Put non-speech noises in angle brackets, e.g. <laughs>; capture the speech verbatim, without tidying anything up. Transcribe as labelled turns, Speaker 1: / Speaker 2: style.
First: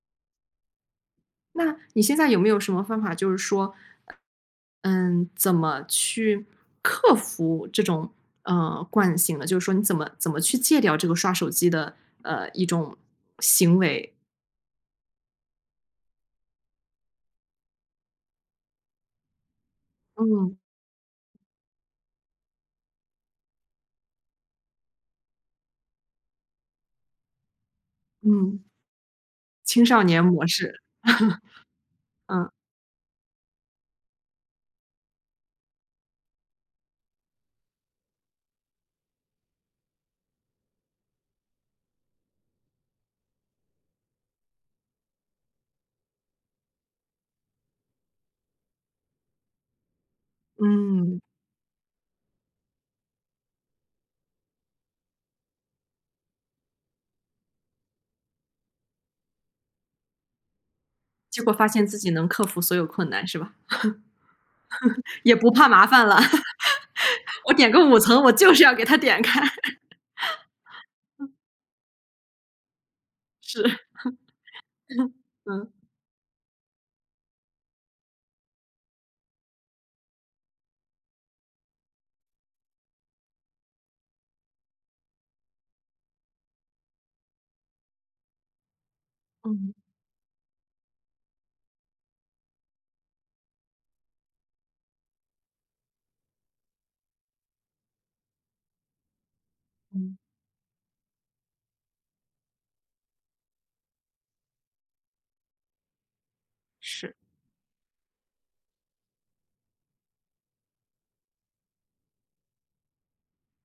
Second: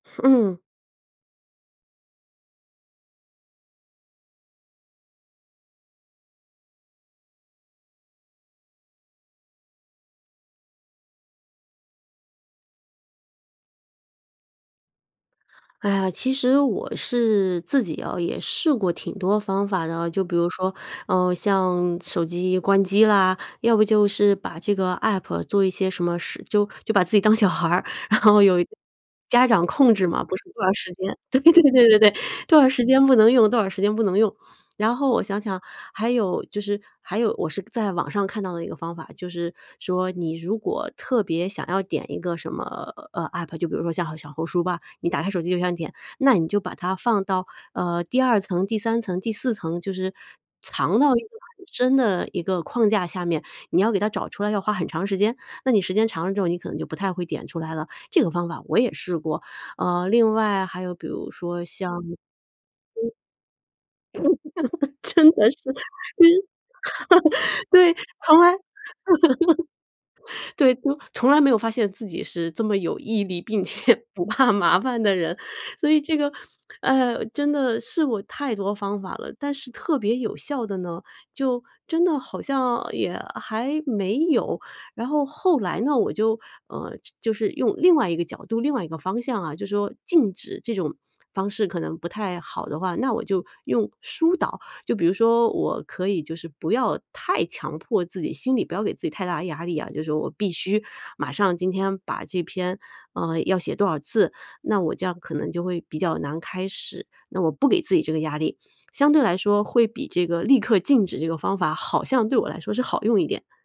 Speaker 1: 嗯。
Speaker 2: 那，你现在有没有什么方法就是说嗯，怎么去克服这种，呃，惯性的？就是说你怎么怎么去戒掉这个刷手机的，呃，一种行为？
Speaker 1: 哎呀，其实我是自己哦，也试过挺多方法的啊。就比如
Speaker 2: 嗯。
Speaker 1: 说，呃，像手机关机啦，要不就是把这个 APP 做一些什么事就就把自己当小孩儿，然后有
Speaker 2: 嗯。
Speaker 1: 家长
Speaker 2: 青
Speaker 1: 控
Speaker 2: 少
Speaker 1: 制嘛，
Speaker 2: 年
Speaker 1: 不是
Speaker 2: 模
Speaker 1: 多长
Speaker 2: 式。
Speaker 1: 时间对对对对-对，
Speaker 2: <chuckles> 嗯。
Speaker 1: 多少时间不能用，多少时间不能用。然后我想想，还有就是还有我是在网上看到的一个方法。就是说你如果特别想要点一个什么，呃，APP，就比如说像小红书吧，你打开手机就想点，那你就把它放到，呃，第二层、第三层、第四层，就是藏到一
Speaker 2: 嗯。
Speaker 1: 个很深的一个框架下面，你要给它找出来要花很长时间。那你时间长了之后，你可能就不太会点出来了。这个方法我也试过。呃，另外还有比如
Speaker 2: 结果
Speaker 1: 说
Speaker 2: 发现
Speaker 1: 像
Speaker 2: 自己能
Speaker 1: 嗯。
Speaker 2: 克服所有困难是吧？
Speaker 1: <laughs>
Speaker 2: <chuckles>
Speaker 1: 真
Speaker 2: 也
Speaker 1: 的
Speaker 2: 不
Speaker 1: 是。
Speaker 2: 怕
Speaker 1: 就是
Speaker 2: 麻烦了。<laughs> 我
Speaker 1: <laughs>
Speaker 2: 点个
Speaker 1: 对，
Speaker 2: 五层，我
Speaker 1: 从
Speaker 2: 就
Speaker 1: 来
Speaker 2: 是要给它点开。
Speaker 1: <laughs> 对，就
Speaker 2: <laughs>
Speaker 1: 从
Speaker 2: 嗯。
Speaker 1: 来没有发现自己是这么有毅力，并
Speaker 2: 是。<chuckles>
Speaker 1: 且不怕麻烦的人。
Speaker 2: 嗯。
Speaker 1: 所以这个，呃，真的试过太多方法了，但是特别有效的呢，就真的好像也还没有。然后后来呢，我就，呃，就是用另外一个角度、另外一个方向啊，就
Speaker 2: 嗯。
Speaker 1: 说禁止这种方式可能不太好的话，那我就用疏导。就比如说我可以就是不要太强迫自己，心里不要给自己太大的压力啊，就是
Speaker 2: 嗯。
Speaker 1: 我必须马上今天把这篇啊，要写多少字。那我这样可能就会比较难开始，
Speaker 2: 是。
Speaker 1: 那我不给自己这个压力，相对来说会比这个立刻禁止这个方法好像对我来说是好用一点。